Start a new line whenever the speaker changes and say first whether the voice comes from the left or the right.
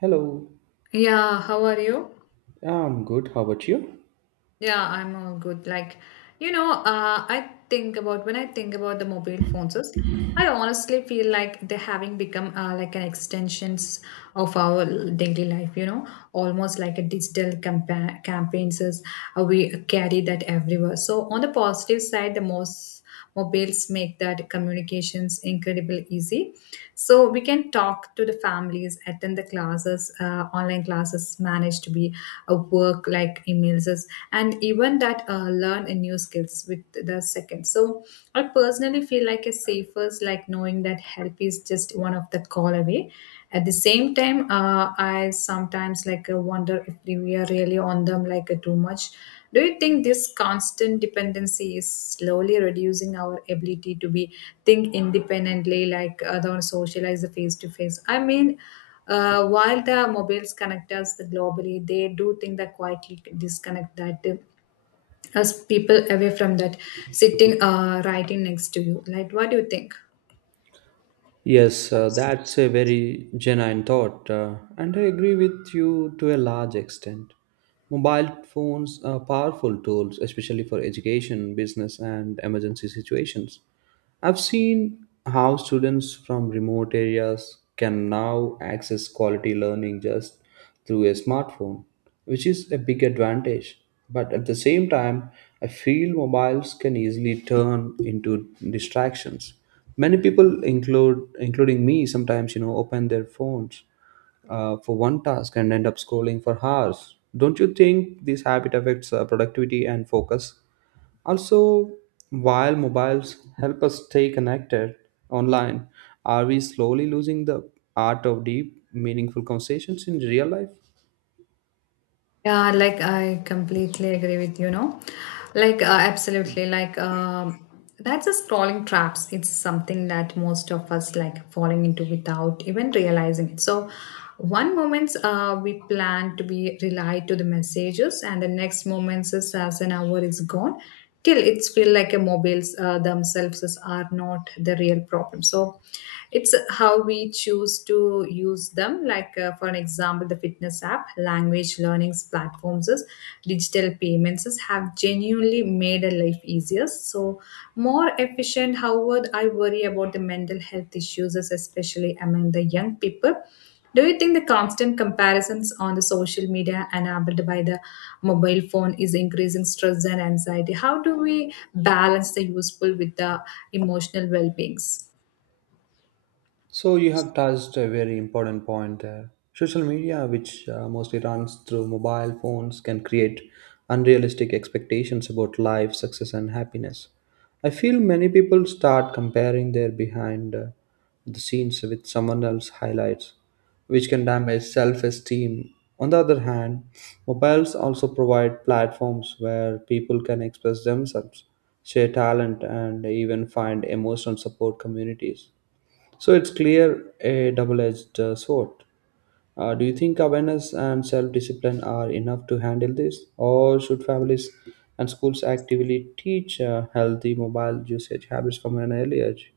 right: Hello,
left: Yeah, how are you?
right: I'm good. How about you?
left: Yeah, I'm all good. I think about when I think about the mobile phones, is, I honestly feel like they're having become like an extensions of our daily life, almost like a digital campaigns is we carry that everywhere. So on the positive side, the most mobiles make that communications incredible easy, so we can talk to the families, attend the classes, online classes, manage to be a work like and even that learn a new skills with the second. So I personally feel like a safest, like knowing that help is just one of the call away. At the same time, I sometimes like wonder if we are really on them like too much. Do you think this constant dependency is slowly reducing our ability to be think independently, like other socialize face to face? While the mobiles connect us globally, they do think that quietly disconnect that us people away from that sitting right in next to you. Like, what do you think?
right: Yes, that's a very genuine thought, and I agree with you to a large extent. Mobile phones are powerful tools, especially for education, business, and emergency situations. I've seen how students from remote areas can now access quality learning just through a smartphone, which is a big advantage. But at the same time, I feel mobiles can easily turn into distractions. Many people, include including me, sometimes open their phones for one task and end up scrolling for hours. Don't you think this habit affects productivity and focus? Also, while mobiles help us stay connected online, are we slowly losing the art of deep, meaningful conversations in real life?
left: Yeah, like I completely agree with you, know, like absolutely, that's a scrolling traps. It's something that most of us like falling into without even realizing it. So, one moments we plan to be relied to the messages, and the next moments is as an hour is gone, till it's feel like a mobiles are not the real problem. So it's how we choose to use them, like for an example, the fitness app, language learnings platforms is, digital payments is, have genuinely made a life easier, so more efficient. However, I worry about the mental health issues is, especially among the young people. Do you think the constant comparisons on the social media, enabled by the mobile phone, is increasing stress and anxiety? How do we balance the useful with the emotional well-beings?
right: So you have touched a very important point there. Social media, which mostly runs through mobile phones, can create unrealistic expectations about life, success, and happiness. I feel many people start comparing their behind the scenes with someone else's highlights, which can damage self esteem. On the other hand, mobiles also provide platforms where people can express themselves, share talent, and even find emotional support communities. So it's clear a double-edged sword. Do you think awareness and self-discipline are enough to handle this, or should families and schools actively teach healthy mobile usage habits from an early age?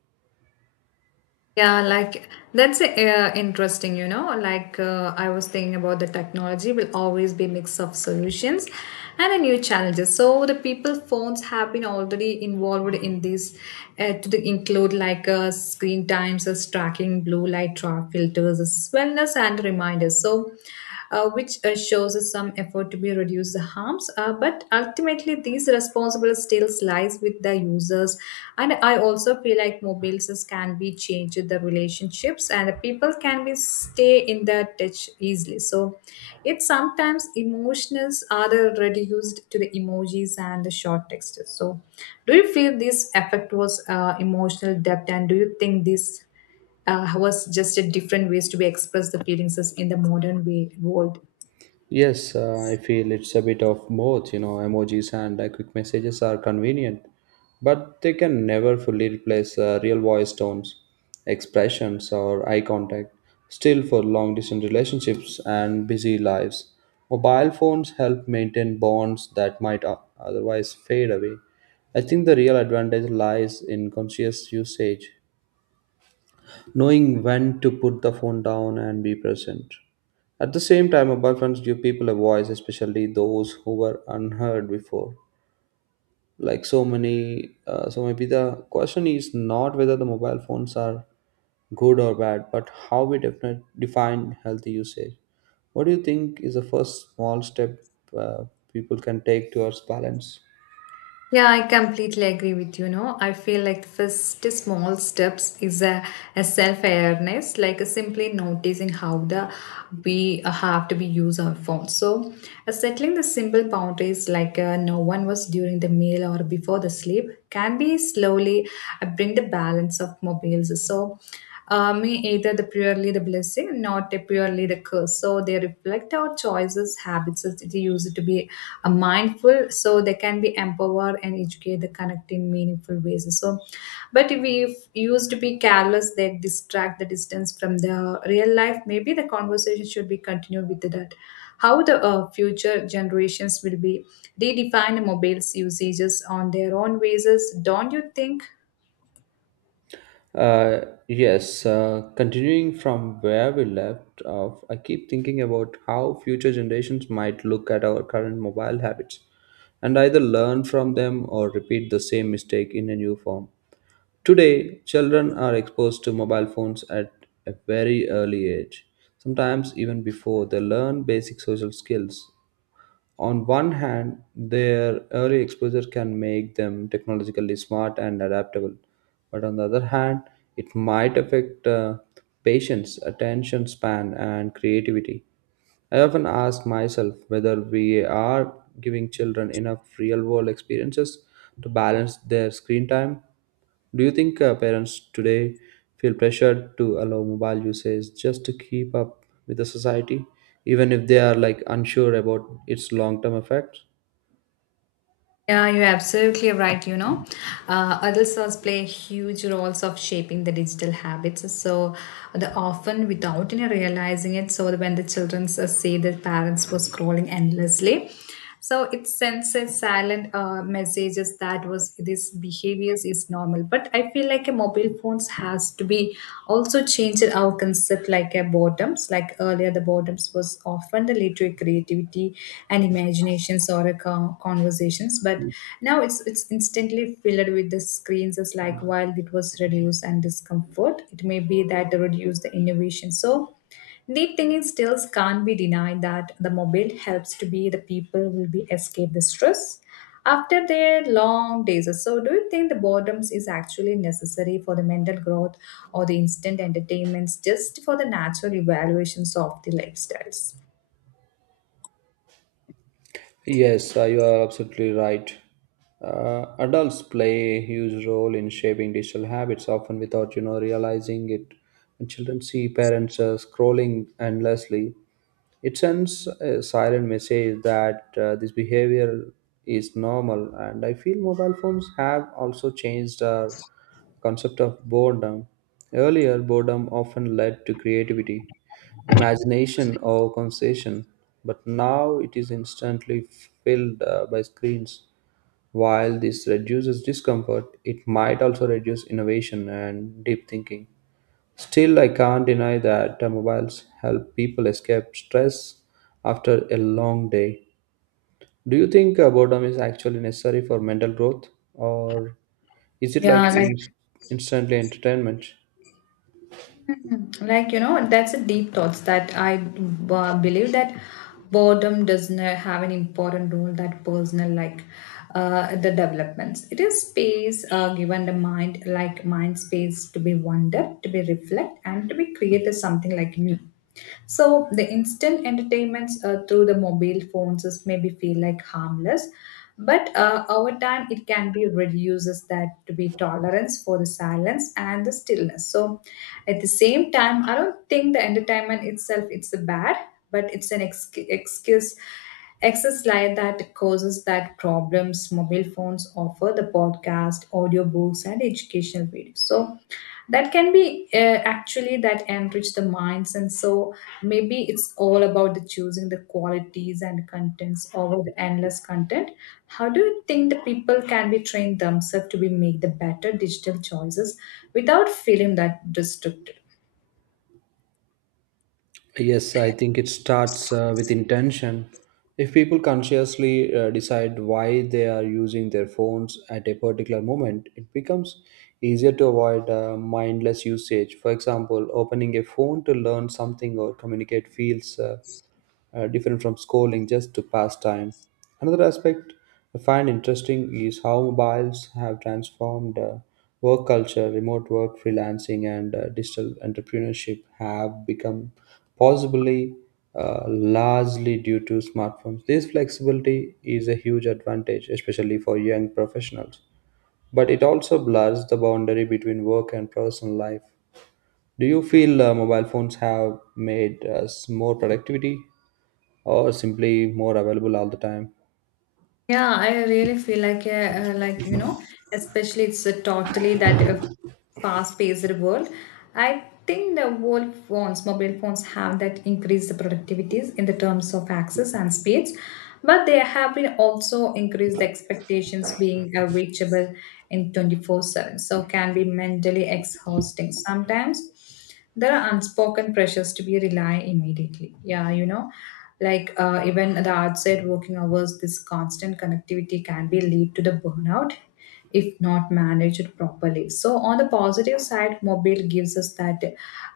left: Yeah, like that's interesting, you know. Like I was thinking about the technology will always be mix of solutions and a new challenges. So the people phones have been already involved in this to the include like screen times, as tracking, blue light, trap filters, as wellness and reminders. So which shows us some effort to be reduce the harms. But ultimately, these responsible still lies with the users. And I also feel like mobiles can be changed the relationships, and the people can be stay in the touch easily. So it sometimes emotions are the reduced to the emojis and the short texts. So do you feel this effect was emotional depth, and do you think this was just a different ways to be express the feelings in the modern way world?
right: Yes, I feel it's a bit of both, emojis and quick messages are convenient, but they can never fully replace real voice tones, expressions, or eye contact. Still, for long distance relationships and busy lives, mobile phones help maintain bonds that might otherwise fade away. I think the real advantage lies in conscious usage, knowing when to put the phone down and be present. At the same time, mobile phones give people a voice, especially those who were unheard before. Like so many, so maybe the question is not whether the mobile phones are good or bad, but how we define healthy usage. What do you think is the first small step uh, people can take towards balance?
left: Yeah, I completely agree with you. No, I feel like the first small steps is a self awareness, like simply noticing how the we have to be use our phone. So, settling the simple boundaries like no one was during the meal or before the sleep can be slowly bring the balance of mobiles. So, may either the purely the blessing, not a purely the curse. So they reflect our choices, habits, that they use it to be mindful, so they can be empowered and educate the connect in meaningful ways. So, but if we used to be careless, they distract the distance from the real life. Maybe the conversation should be continued with that. How the future generations will be redefine mobile's usages on their own basis. Don't you think?
right: Uh, yes, continuing from where we left off, I keep thinking about how future generations might look at our current mobile habits and either learn from them or repeat the same mistake in a new form. Today, children are exposed to mobile phones at a very early age, sometimes even before they learn basic social skills. On one hand, their early exposure can make them technologically smart and adaptable, but on the other hand, it might affect patience, attention span, and creativity. I often ask myself whether we are giving children enough real world experiences to balance their screen time. Do you think parents today feel pressured to allow mobile usage just to keep up with the society, even if they are like unsure about its long-term effects?
left: Yeah, you're absolutely right. You know, adults also play huge roles of shaping the digital habits. So, the often without any realizing it. So, when the children see their parents were scrolling endlessly, so it sends a silent messages that was this behaviors is normal. But I feel like a mobile phones has to be also changed our concept like a boredoms, like earlier the boredoms was often the lead to a creativity and imaginations or a conversations, but now it's instantly filled with the screens as, like while it was reduced and discomfort, it may be that reduce the innovation. So deep thinking skills can't be denied that the mobile helps to be the people will be escape the stress after their long days. So, do you think the boredoms is actually necessary for the mental growth, or the instant entertainments just for the natural evaluations of the lifestyles?
right: Yes, you are absolutely right. Adults play a huge role in shaping digital habits, often without realizing it. When children see parents scrolling endlessly, it sends a silent message that this behavior is normal, and I feel mobile phones have also changed our concept of boredom. Earlier, boredom often led to creativity, imagination, or conversation, but now it is instantly filled by screens. While this reduces discomfort, it might also reduce innovation and deep thinking. Still, I can't deny that mobiles help people escape stress after a long day. Do you think boredom is actually necessary for mental growth, or is it like
left: Yeah, like
right: instantly entertainment?
left: Mm, like, you know, that's a deep thoughts that I believe that boredom does not have an important role that personal like the developments. It is space given the mind, like mind space to be wonder, to be reflect, and to be created something like new. So the instant entertainments through the mobile phones is maybe feel like harmless, but over time, it can be reduces that to be tolerance for the silence and the stillness. So at the same time, I don't think the entertainment itself it's a bad, but it's an excuse excess light that causes that problems. Mobile phones offer the podcast, audiobooks and educational videos, so that can be actually that enrich the minds. And so maybe it's all about the choosing the qualities and contents over the endless content. How do you think the people can be trained themselves to be make the better digital choices without feeling that restricted?
right: Yes, I think it starts with intention. If people consciously decide why they are using their phones at a particular moment, it becomes easier to avoid mindless usage. For example, opening a phone to learn something or communicate feels different from scrolling just to pass time. Another aspect I find interesting is how mobiles have transformed work culture. Remote work, freelancing, and digital entrepreneurship have become possibly largely due to smartphones. This flexibility is a huge advantage, especially for young professionals, but it also blurs the boundary between work and personal life. Do you feel mobile phones have made us more productivity or simply more available all the time?
left: Yeah, I really feel like you know, especially it's a totally that fast-paced world. I think the world phones, mobile phones, have that increased the productivities in the terms of access and speeds, but they have been also increased the expectations being reachable in 24/7, so can be mentally exhausting sometimes. There are unspoken pressures to be rely immediately. Yeah, you know, like even the outside working hours, this constant connectivity can be lead to the burnout if not managed properly. So on the positive side, mobile gives us that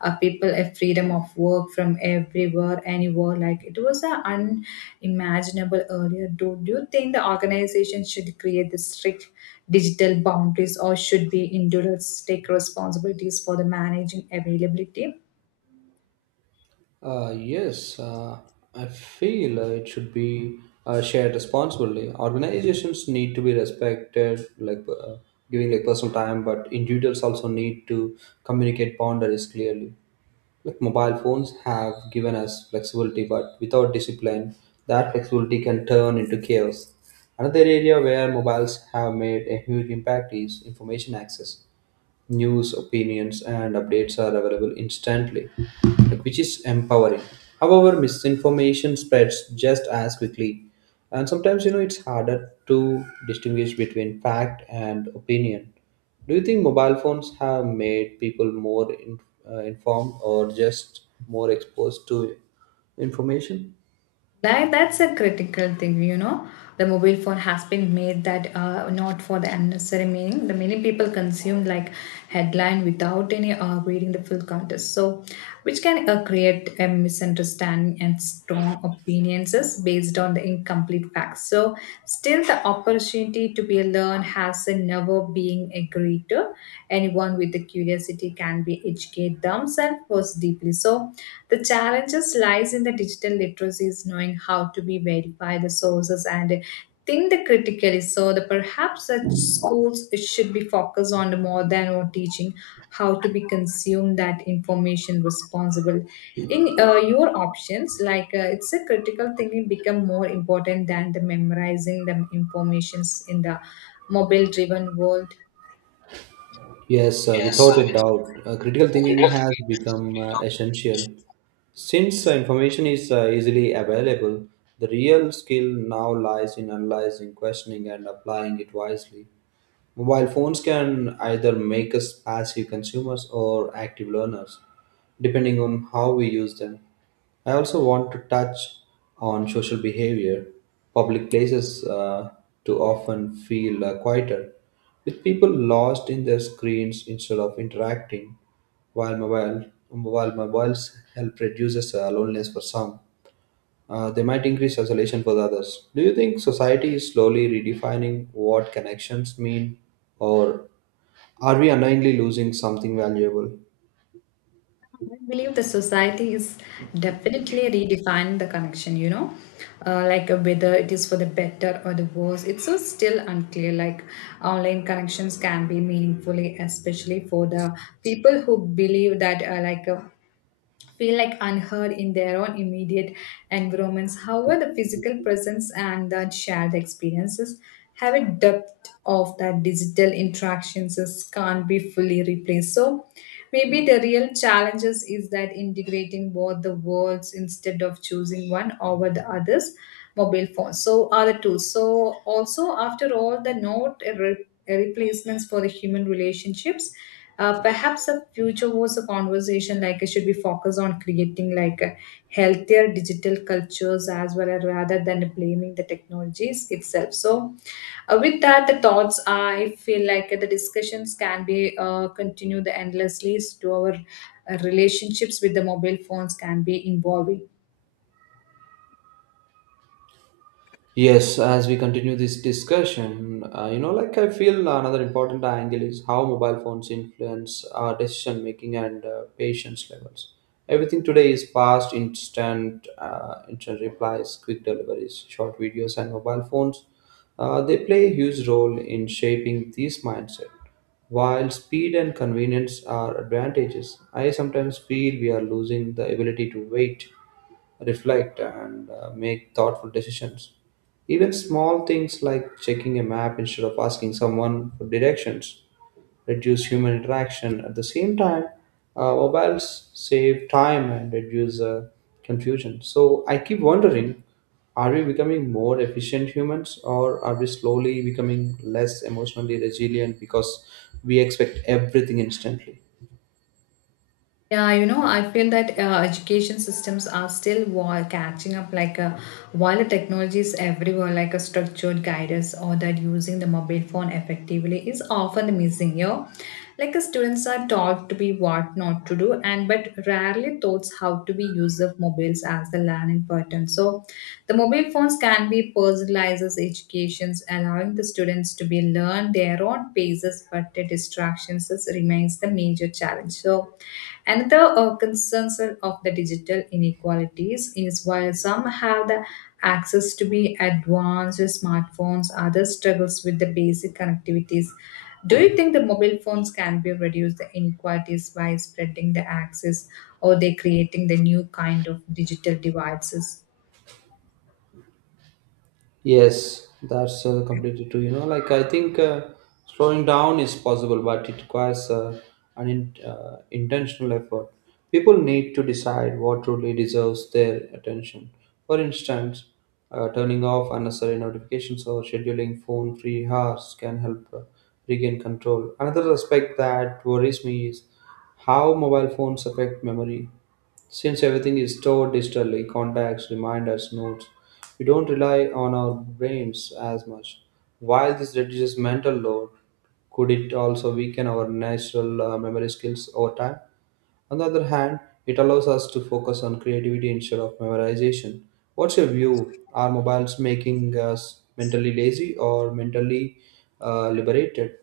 left: people a freedom of work from everywhere, anywhere. Like it was a unimaginable earlier. Do you think the organization should create this strict digital boundaries, or should be individuals take responsibilities for the managing availability?
right: Yes, I feel it should be shared responsibly. Organizations need to be respected, like giving like personal time, but individuals also need to communicate boundaries clearly. Like mobile phones have given us flexibility, but without discipline, that flexibility can turn into chaos. Another area where mobiles have made a huge impact is information access. News, opinions, and updates are available instantly, which is empowering. However, misinformation spreads just as quickly, and sometimes it's harder to distinguish between fact and opinion. Do you think mobile phones have made people more informed or just more exposed to information?
left: That's a critical thing, you know. The mobile phone has been made that not for the unnecessary meaning. The many people consume like headline without any reading the full context. So, which can create a misunderstanding and strong opinions based on the incomplete facts. So, still the opportunity to be learned has never been agreed to. Anyone with the curiosity can be educate themselves first deeply. So, the challenges lies in the digital literacy is knowing how to be verify the sources and think the critically. So the perhaps such schools should be focused on more than on teaching how to be consume that information responsible. In your options, like it's a critical thinking become more important than the memorizing the informations in the mobile driven world.
right: Yes, without a doubt, critical thinking has become essential. Since information is easily available, the real skill now lies in analyzing, questioning, and applying it wisely. Mobile phones can either make us passive consumers or active learners, depending on how we use them. I also want to touch on social behavior. Public places too often feel quieter, with people lost in their screens instead of interacting. While mobiles help reduces loneliness for some, they might increase isolation for the others. Do you think society is slowly redefining what connections mean, or are we unknowingly losing something valuable?
left: I believe the society is definitely redefining the connection, you know, whether it is for the better or the worse. It's so still unclear. Like online connections can be meaningfully, especially for the people who believe that, feel like unheard in their own immediate environments. However, the physical presence and that shared experiences have a depth of that digital can't be fully replaced. So maybe the real challenges is that integrating both the worlds instead of choosing one over the others. Mobile phones so are the two, so also after all the note replacements for the human relationships. Perhaps the future was a conversation, like it should be focused on creating like a healthier digital cultures as well as rather than blaming the technologies itself. So, with that, the thoughts I feel like the discussions can be continued endlessly to our relationships with the mobile phones can be involving.
right: Yes, as we continue this discussion, like I feel another important angle is how mobile phones influence our decision making and patience levels. Everything today is fast, instant replies, quick deliveries, short videos, and mobile phones. They play a huge role in shaping this mindset. While speed and convenience are advantages, I sometimes feel we are losing the ability to wait, reflect, and make thoughtful decisions. Even small things like checking a map instead of asking someone for directions reduce human interaction. At the same time, mobiles save time and reduce confusion. So I keep wondering, are we becoming more efficient humans, or are we slowly becoming less emotionally resilient because we expect everything instantly?
left: Yeah, you know, I feel that education systems are still catching up. Like, while the technology is everywhere, like a structured guidance or that using the mobile phone effectively is often missing. Yeah, like students are taught to be what not to do, and but rarely taught how to be use of mobiles as the learning pattern. So, the mobile phones can be personalized educations, allowing the students to be learn their own paces, but the remains the major challenge. So another concerns of the digital inequalities is while some have the access to be advanced smartphones, others struggles with the basic connectivities. Do you think the mobile phones can be reduce the inequalities by spreading the access, or they creating the new kind of digital devices?
right: Yes, that's completely true. Like I think slowing down is possible, but it requires an intentional effort. People need to decide what truly deserves their attention. For instance, turning off unnecessary notifications or scheduling phone free hours can help regain control. Another aspect that worries me is how mobile phones affect memory. Since everything is stored digitally, contacts, reminders, notes, we don't rely on our brains as much. While this reduces mental load, could it also weaken our natural memory skills over time? On the other hand, it allows us to focus on creativity instead of memorization. What's your view? Are mobiles making us mentally lazy or mentally liberated?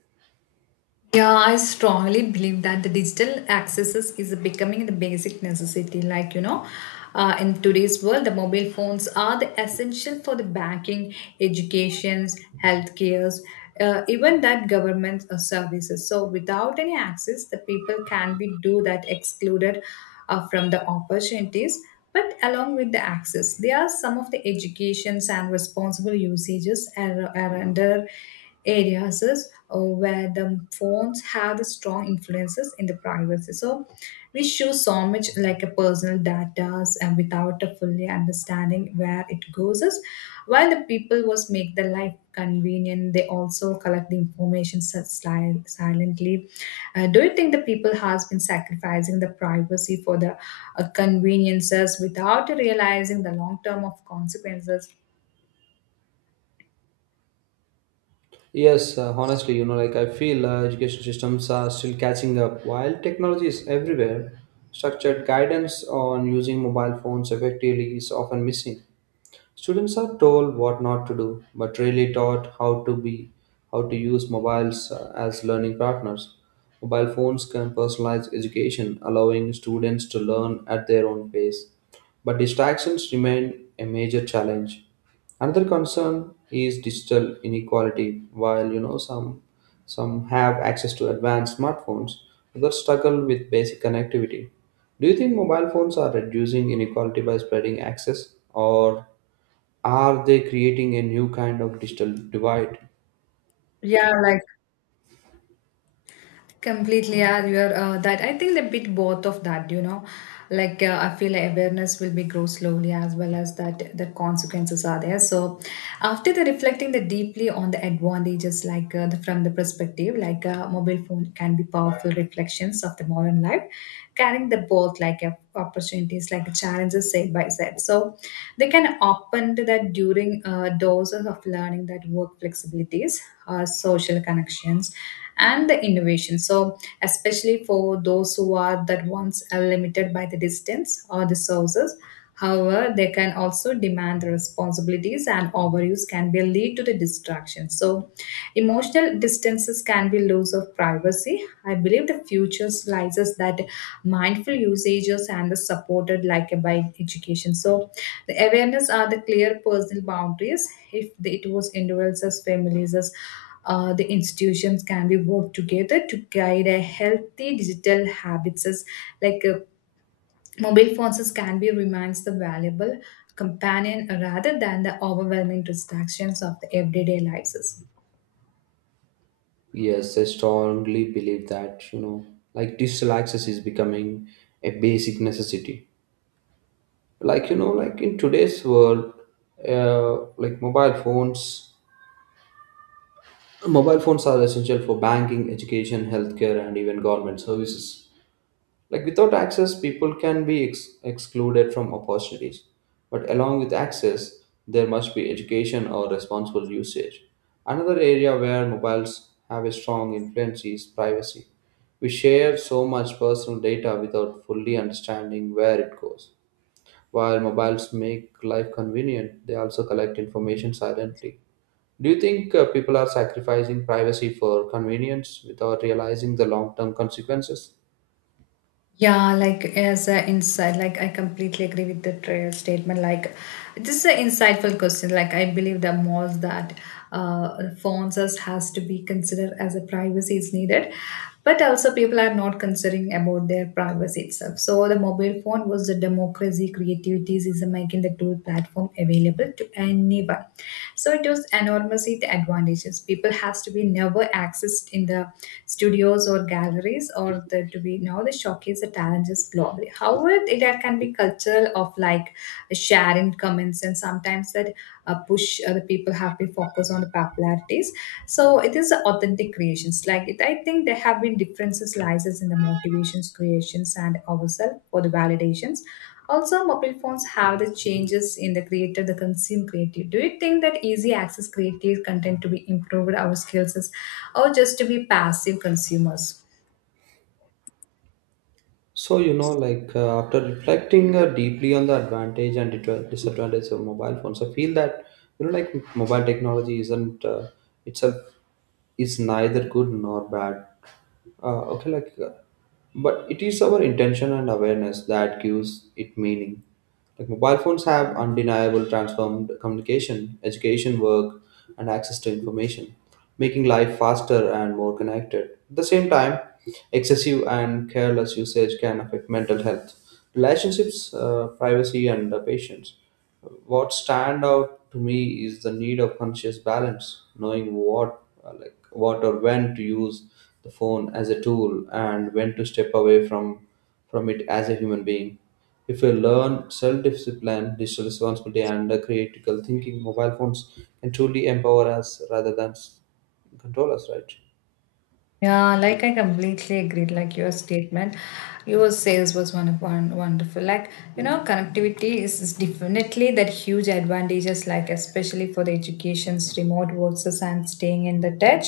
left: Yeah, I strongly believe that the digital accesses is becoming the basic necessity. Like, in today's world, the mobile phones are the essential for the banking, educations, healthcares, even that government services. So without any access, the people can be do that excluded from the opportunities. But along with the access, there are some of the educations and responsible usages are under areas is, where the phones have the strong influences in the privacy. So we show so much like a personal data and without a fully understanding where it goes is. While the people was make the life convenient, they also collect the information silently. Do you think the people has been sacrificing the privacy for the conveniences without realizing the long term of consequences?
right: Yes, honestly, like I feel education systems are still catching up. While technology is everywhere, structured guidance on using mobile phones effectively is often missing. Students are told what not to do, but really taught how to use mobiles as learning partners. Mobile phones can personalize education, allowing students to learn at their own pace. But distractions remain a major challenge. Another concern is digital inequality. While some have access to advanced smartphones, others struggle with basic connectivity. Do you think mobile phones are reducing inequality by spreading access, or are they creating a new kind of digital divide?
left: Yeah. Completely, yeah, you're that. I think a bit both of that, you know, I feel awareness will be grow slowly as well as that the consequences are there. So after the reflecting the deeply on the advantages, from the perspective, like a mobile phone can be powerful reflections of the modern life, carrying the both opportunities, like challenges side by side. So they can open to that during doses of learning that work flexibilities, social connections and the innovation. So, especially for those who are that ones are limited by the distance or the sources. However, they can also demand the responsibilities and overuse can be lead to the distraction. So, emotional distances can be loss of privacy. I believe the future lies is that mindful usages and the supported like by education. So, the awareness are the clear personal boundaries. If the, it was individuals as families as the institutions can be work together to guide a healthy digital habits as like uh, mobile phones as can be remains the valuable companion rather than the overwhelming distractions of the everyday lives.
right: Yes, I strongly believe that, like digital access is becoming a basic necessity. Like, like in today's world, like mobile phones are essential for banking, education, healthcare, and even government services. Like without access, people can be excluded from opportunities. But along with access, there must be education or responsible usage. Another area where mobiles have a strong influence is privacy. We share so much personal data without fully understanding where it goes. While mobiles make life convenient, they also collect information silently. Do you think people are sacrificing privacy for convenience without realizing the long term consequences?
left: Yeah, like as an insight, like I completely agree with the trail statement. Like this is an insightful question. Like I believe the most that phones us has to be considered as a privacy is needed, but also people are not considering about their privacy itself. So the mobile phone one was the democracy creativities is making the tool platform available to anyone, so it was enormously the advantages people has to be never accessed in the studios or galleries or the, to be now the showcase the challenges globally. However, it that can be cultural of like sharing comments and sometimes that push the people have to focus on the popularity, so it is authentic creations like it. I think there have been differences lies in the motivations creations and ourselves for the validations. Also mobile phones have the changes in the creator the consume creative. Do you think that easy access creative content to be improved our skills is, or just to be passive consumers?
right: So, like after reflecting deeply on the advantage and disadvantage of mobile phones, I feel that, like mobile technology isn't itself is neither good nor bad. Okay, like, but it is our intention and awareness that gives it meaning. Like mobile phones have undeniable transformed communication, education, work, and access to information, making life faster and more connected. At the same time, excessive and careless usage can affect mental health, relationships, privacy, and patience. What stand out to me is the need of conscious balance, knowing what, like what or when to use the phone as a tool and when to step away from it as a human being. If we learn self discipline, digital responsibility, and critical thinking, mobile phones can truly empower us rather than control us, right?
left: Yeah, like I completely agreed. Like your statement, your sales was one of one wonderful. Like you know, connectivity is definitely that huge advantages. Like especially for the educations, remote works, and staying in the touch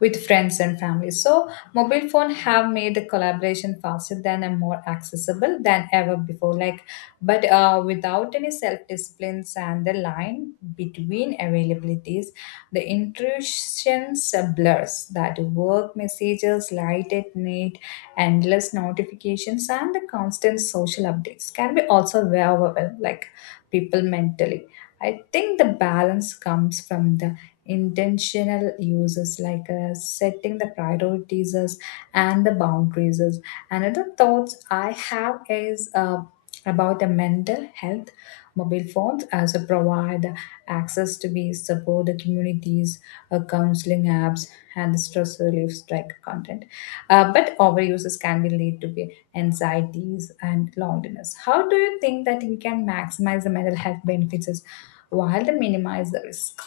left: with friends and family. So mobile phone have made the collaboration faster than and more accessible than ever before. Like, but without any self disciplines and the line between availabilities the intrusions blurs that work messages, light at night, endless notifications, and the constant social updates can be also very overwhelming, like people mentally. I think the balance comes from the intentional uses setting the priorities as, and the boundaries. As. Another thoughts I have is about the mental health. Mobile phones as a provide access to be support the communities, counseling apps, and stress relief strike content. But overuses can be lead to be anxieties and loneliness. How do you think that we can maximize the mental health benefits while they minimize the risk?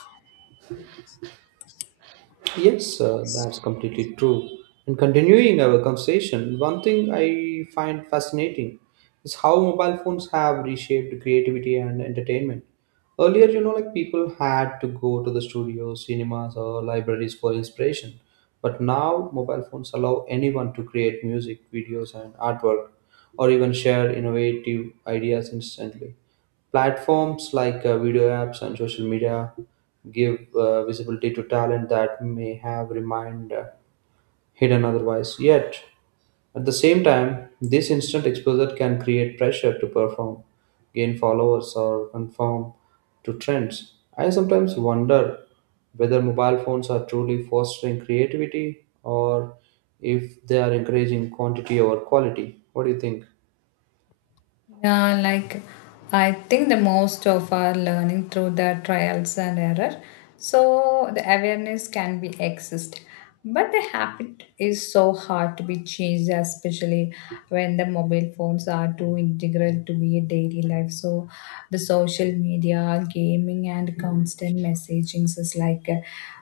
right: Yes, that's completely true. And continuing our conversation, one thing I find fascinating is how mobile phones have reshaped creativity and entertainment. Earlier, like people had to go to the studios, cinemas, or libraries for inspiration. But now, mobile phones allow anyone to create music, videos, and artwork, or even share innovative ideas instantly. Platforms like video apps and social media give visibility to talent that may have remained hidden otherwise. Yet, at the same time, this instant exposure can create pressure to perform, gain followers, or conform to trends. I sometimes wonder whether mobile phones are truly fostering creativity or if they are encouraging quantity over quality. What do you think?
left: Yeah, like I think the most of our learning through the trials and error. So the awareness can be exist, but the habit is so hard to be changed, especially when the mobile phones are too integral to be a daily life. So the social media, gaming, and constant messaging is like.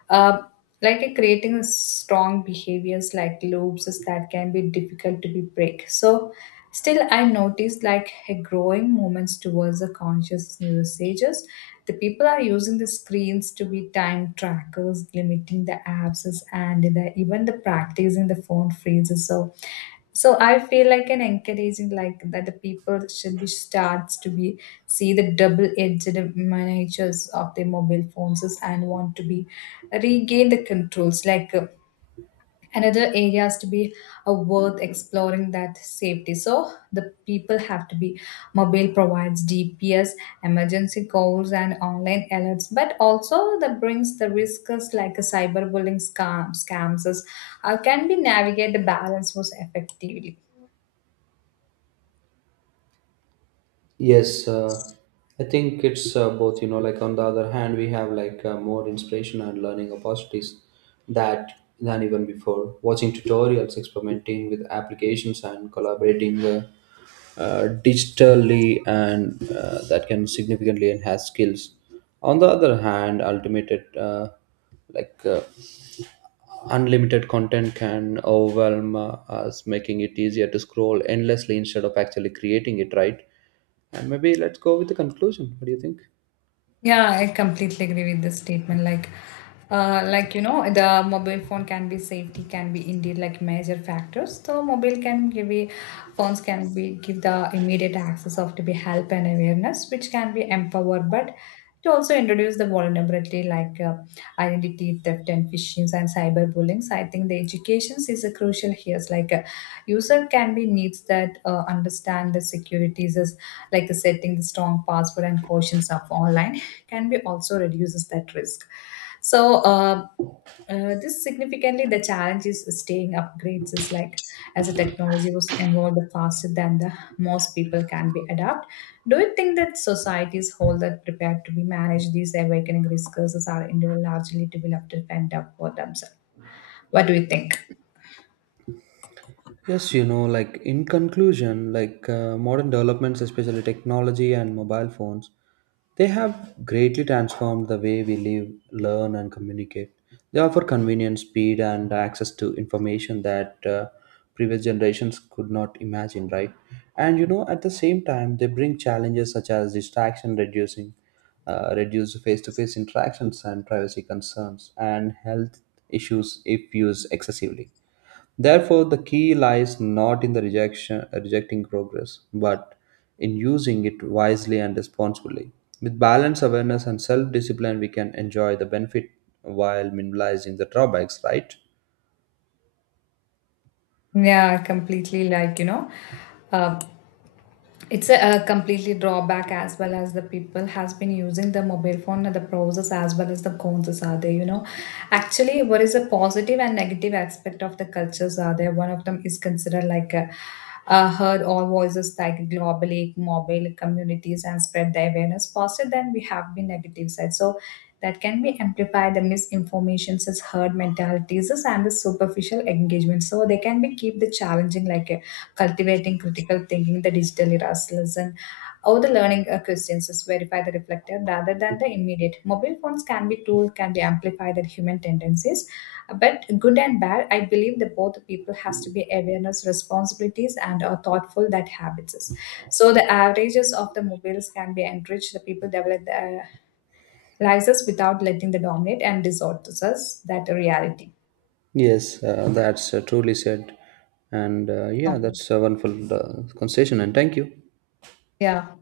left: Uh, Creating a strong behaviors like loops that can be difficult to be break. So still I noticed like a growing movements towards the conscious usages. The people are using the screens to be time trackers, limiting the apps, and the, even the practicing the phone freezes. So so I feel like an encouraging like that the people should be starts to be see the double edged miniatures of their mobile phones is, and want to be regain the controls another areas to be worth exploring that safety. So the people have to be mobile provides dps emergency calls and online alerts, but also that brings the risks like a cyberbullying scams is, can be navigate the balance most effectively.
right: Yes, I think it's both. Like on the other hand, we have like more inspiration and learning opportunities that than even before. Watching tutorials, experimenting with applications, and collaborating digitally, and that can significantly enhance skills. On the other hand, ultimate uh, like. Unlimited content can overwhelm us, making it easier to scroll endlessly instead of actually creating it, right? And maybe let's go with the conclusion. What do you think?
left: Yeah, I completely agree with this statement. Like, you know, the mobile phone can be safety can be indeed like major factors. So mobile can give a, phones can be give the immediate access of to be help and awareness, which can be empowered, but it also introduce the vulnerability identity theft and phishing and cyberbullying. So I think the education is a crucial here. It's like a user can be needs that understand the securities as like setting the strong password and cautions of online can be also reduces that risk. So this significantly the challenge is staying upgrades is like as the technology was involved the faster than the most people can be adapt. Do you think that societies hold that prepared to be manage these awakening risks as are individual largely developed and up for themselves? What do you think?
right: Yes, like in conclusion, like modern developments, especially technology and mobile phones, they have greatly transformed the way we live, learn, and communicate. They offer convenience, speed, and access to information that previous generations could not imagine, right? And at the same time, they bring challenges such as distraction, reducing, reduce face-to-face interactions, and privacy concerns, and health issues if used excessively. Therefore, the key lies not in rejecting progress, but in using it wisely and responsibly. With balanced awareness and self discipline, we can enjoy the benefit while minimizing the drawbacks, right?
left: Yeah, completely like you know. Uh, it's a completely drawback as well as the people has been using the mobile phone and the pros as well as the cons are there, you know. Actually, what is a positive and negative aspect of the cultures are there, one of them is considered like a, heard all voices like globally mobile communities and spread the awareness faster than we have been negative side. So that can be amplified the misinformations as heard mentalities is and the superficial engagement, so they can be keep the challenging like a cultivating critical thinking, the digital eras lesson, how the learning questions is verify the reflective rather than the immediate. Mobile phones can be tool, can be amplified the human tendencies, but good and bad, I believe that both people has to be awareness, responsibilities, and are thoughtful that habits. Is. So the averages of the mobiles can be enriched. The people develop the license without letting the dominate and distort us that reality.
right: Yes, that's truly said. And yeah,
left: Um,
right: that's a wonderful conversation, and thank you.
left: yeah.